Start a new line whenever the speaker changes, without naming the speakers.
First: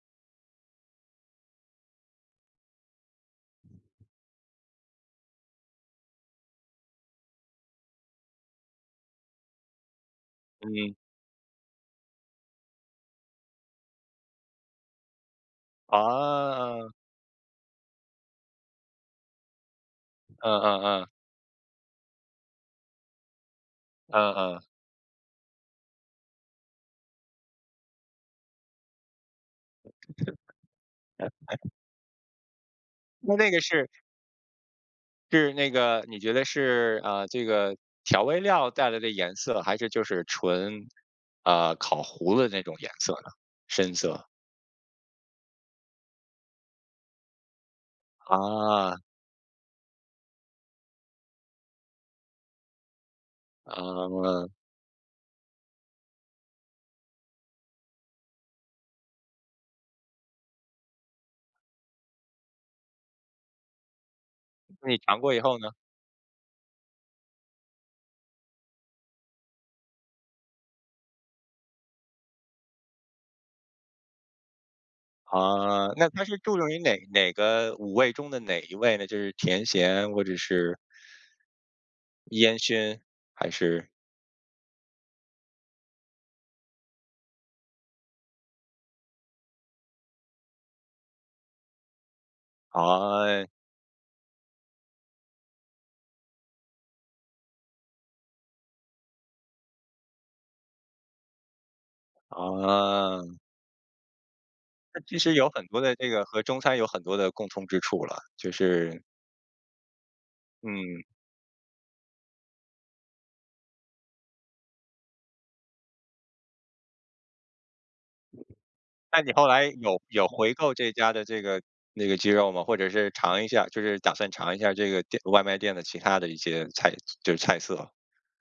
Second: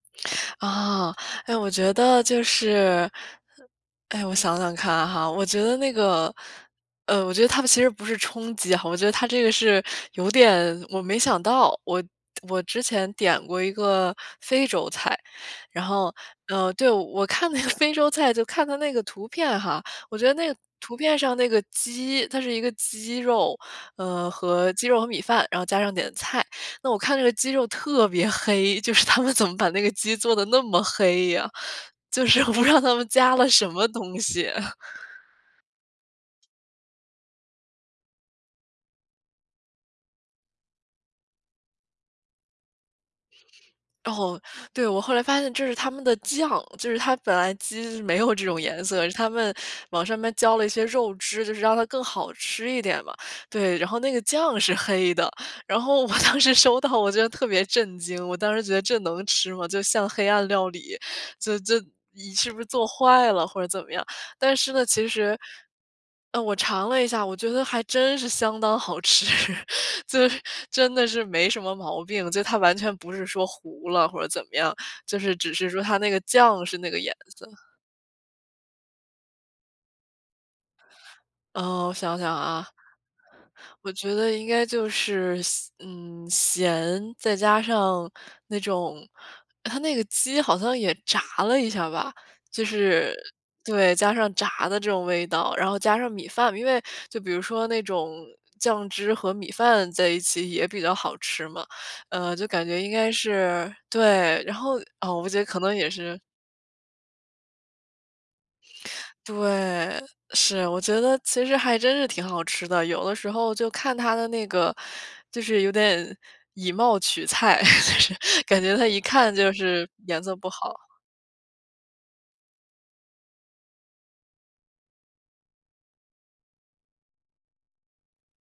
啊，哎，我觉得就是，哎，我想想看哈。我觉得那个，呃，我觉得它的其实不是冲击，我觉得它这个是有点，
嗯。
我没想到。我我之前点过一个非洲菜。然后，呃，对，
啊。
我看那个非洲菜，就看它那个图片哈，我觉得那个
嗯嗯
图
嗯。
片上那个鸡，它是一个鸡肉，嗯，
嗯嗯。
和鸡肉和米饭，然后加上点菜。那我看这个鸡肉特别黑，就是他们怎么把那个鸡做得那么黑呀，就是我不知道他们加了
那个
什
是
么东西。
是那个你觉得是，啊，这个调味料带来的颜色，还是就是纯，啊，烤糊了的那种颜色呢？深色。
哦，对，我后来发现这是他们的酱，就是它本来鸡没有这种颜
啊。
色，是他们往上面浇了一些肉汁，就是让它更好吃一点嘛。对，然后那个
啊。
酱是黑的，然后我当时收到，我觉得特别震惊，我当时觉得这能吃吗？就像黑暗料理，这这你是不是做坏了或者怎么样？但是呢，
那你
其
尝过
实
以后呢？
嗯，我尝了一下，我觉得还真是相当好吃。就是真的是没什么毛病，就它完全不是说糊了或者怎么样，就是只是说
哦，
它
那
那个
它是注
酱
重于
是那
哪
个颜
哪
色。
个五味中的哪一味呢，就是甜咸或者是？
呃，我想想
烟
啊。
熏，还是？
我觉得应该就是咸嗯，咸，再加上那种它那个鸡好像也炸了一下吧。就是
哦。
对，加上炸的这种味道，然后加上米饭。因为就比如说那种酱汁和米饭在一起也比较好吃嘛。呃，就感觉应该
啊。
是对，然后，
那
呃，
其
我
实
觉得
有
可
很
能
多
也
的这
是
个和中餐有很多的共通之处了，就是
对，是，我觉
嗯。
得其实还真是挺好吃的，有的时候就看它的那个，就是有点以貌取菜。就是感觉它一
那你
看
后
就
来
是
有
颜
有
色不
回购这
好。
家的这个那个鸡肉吗？或者是尝一下就是打算尝一下这个店外卖店的其它的一些菜就是菜色？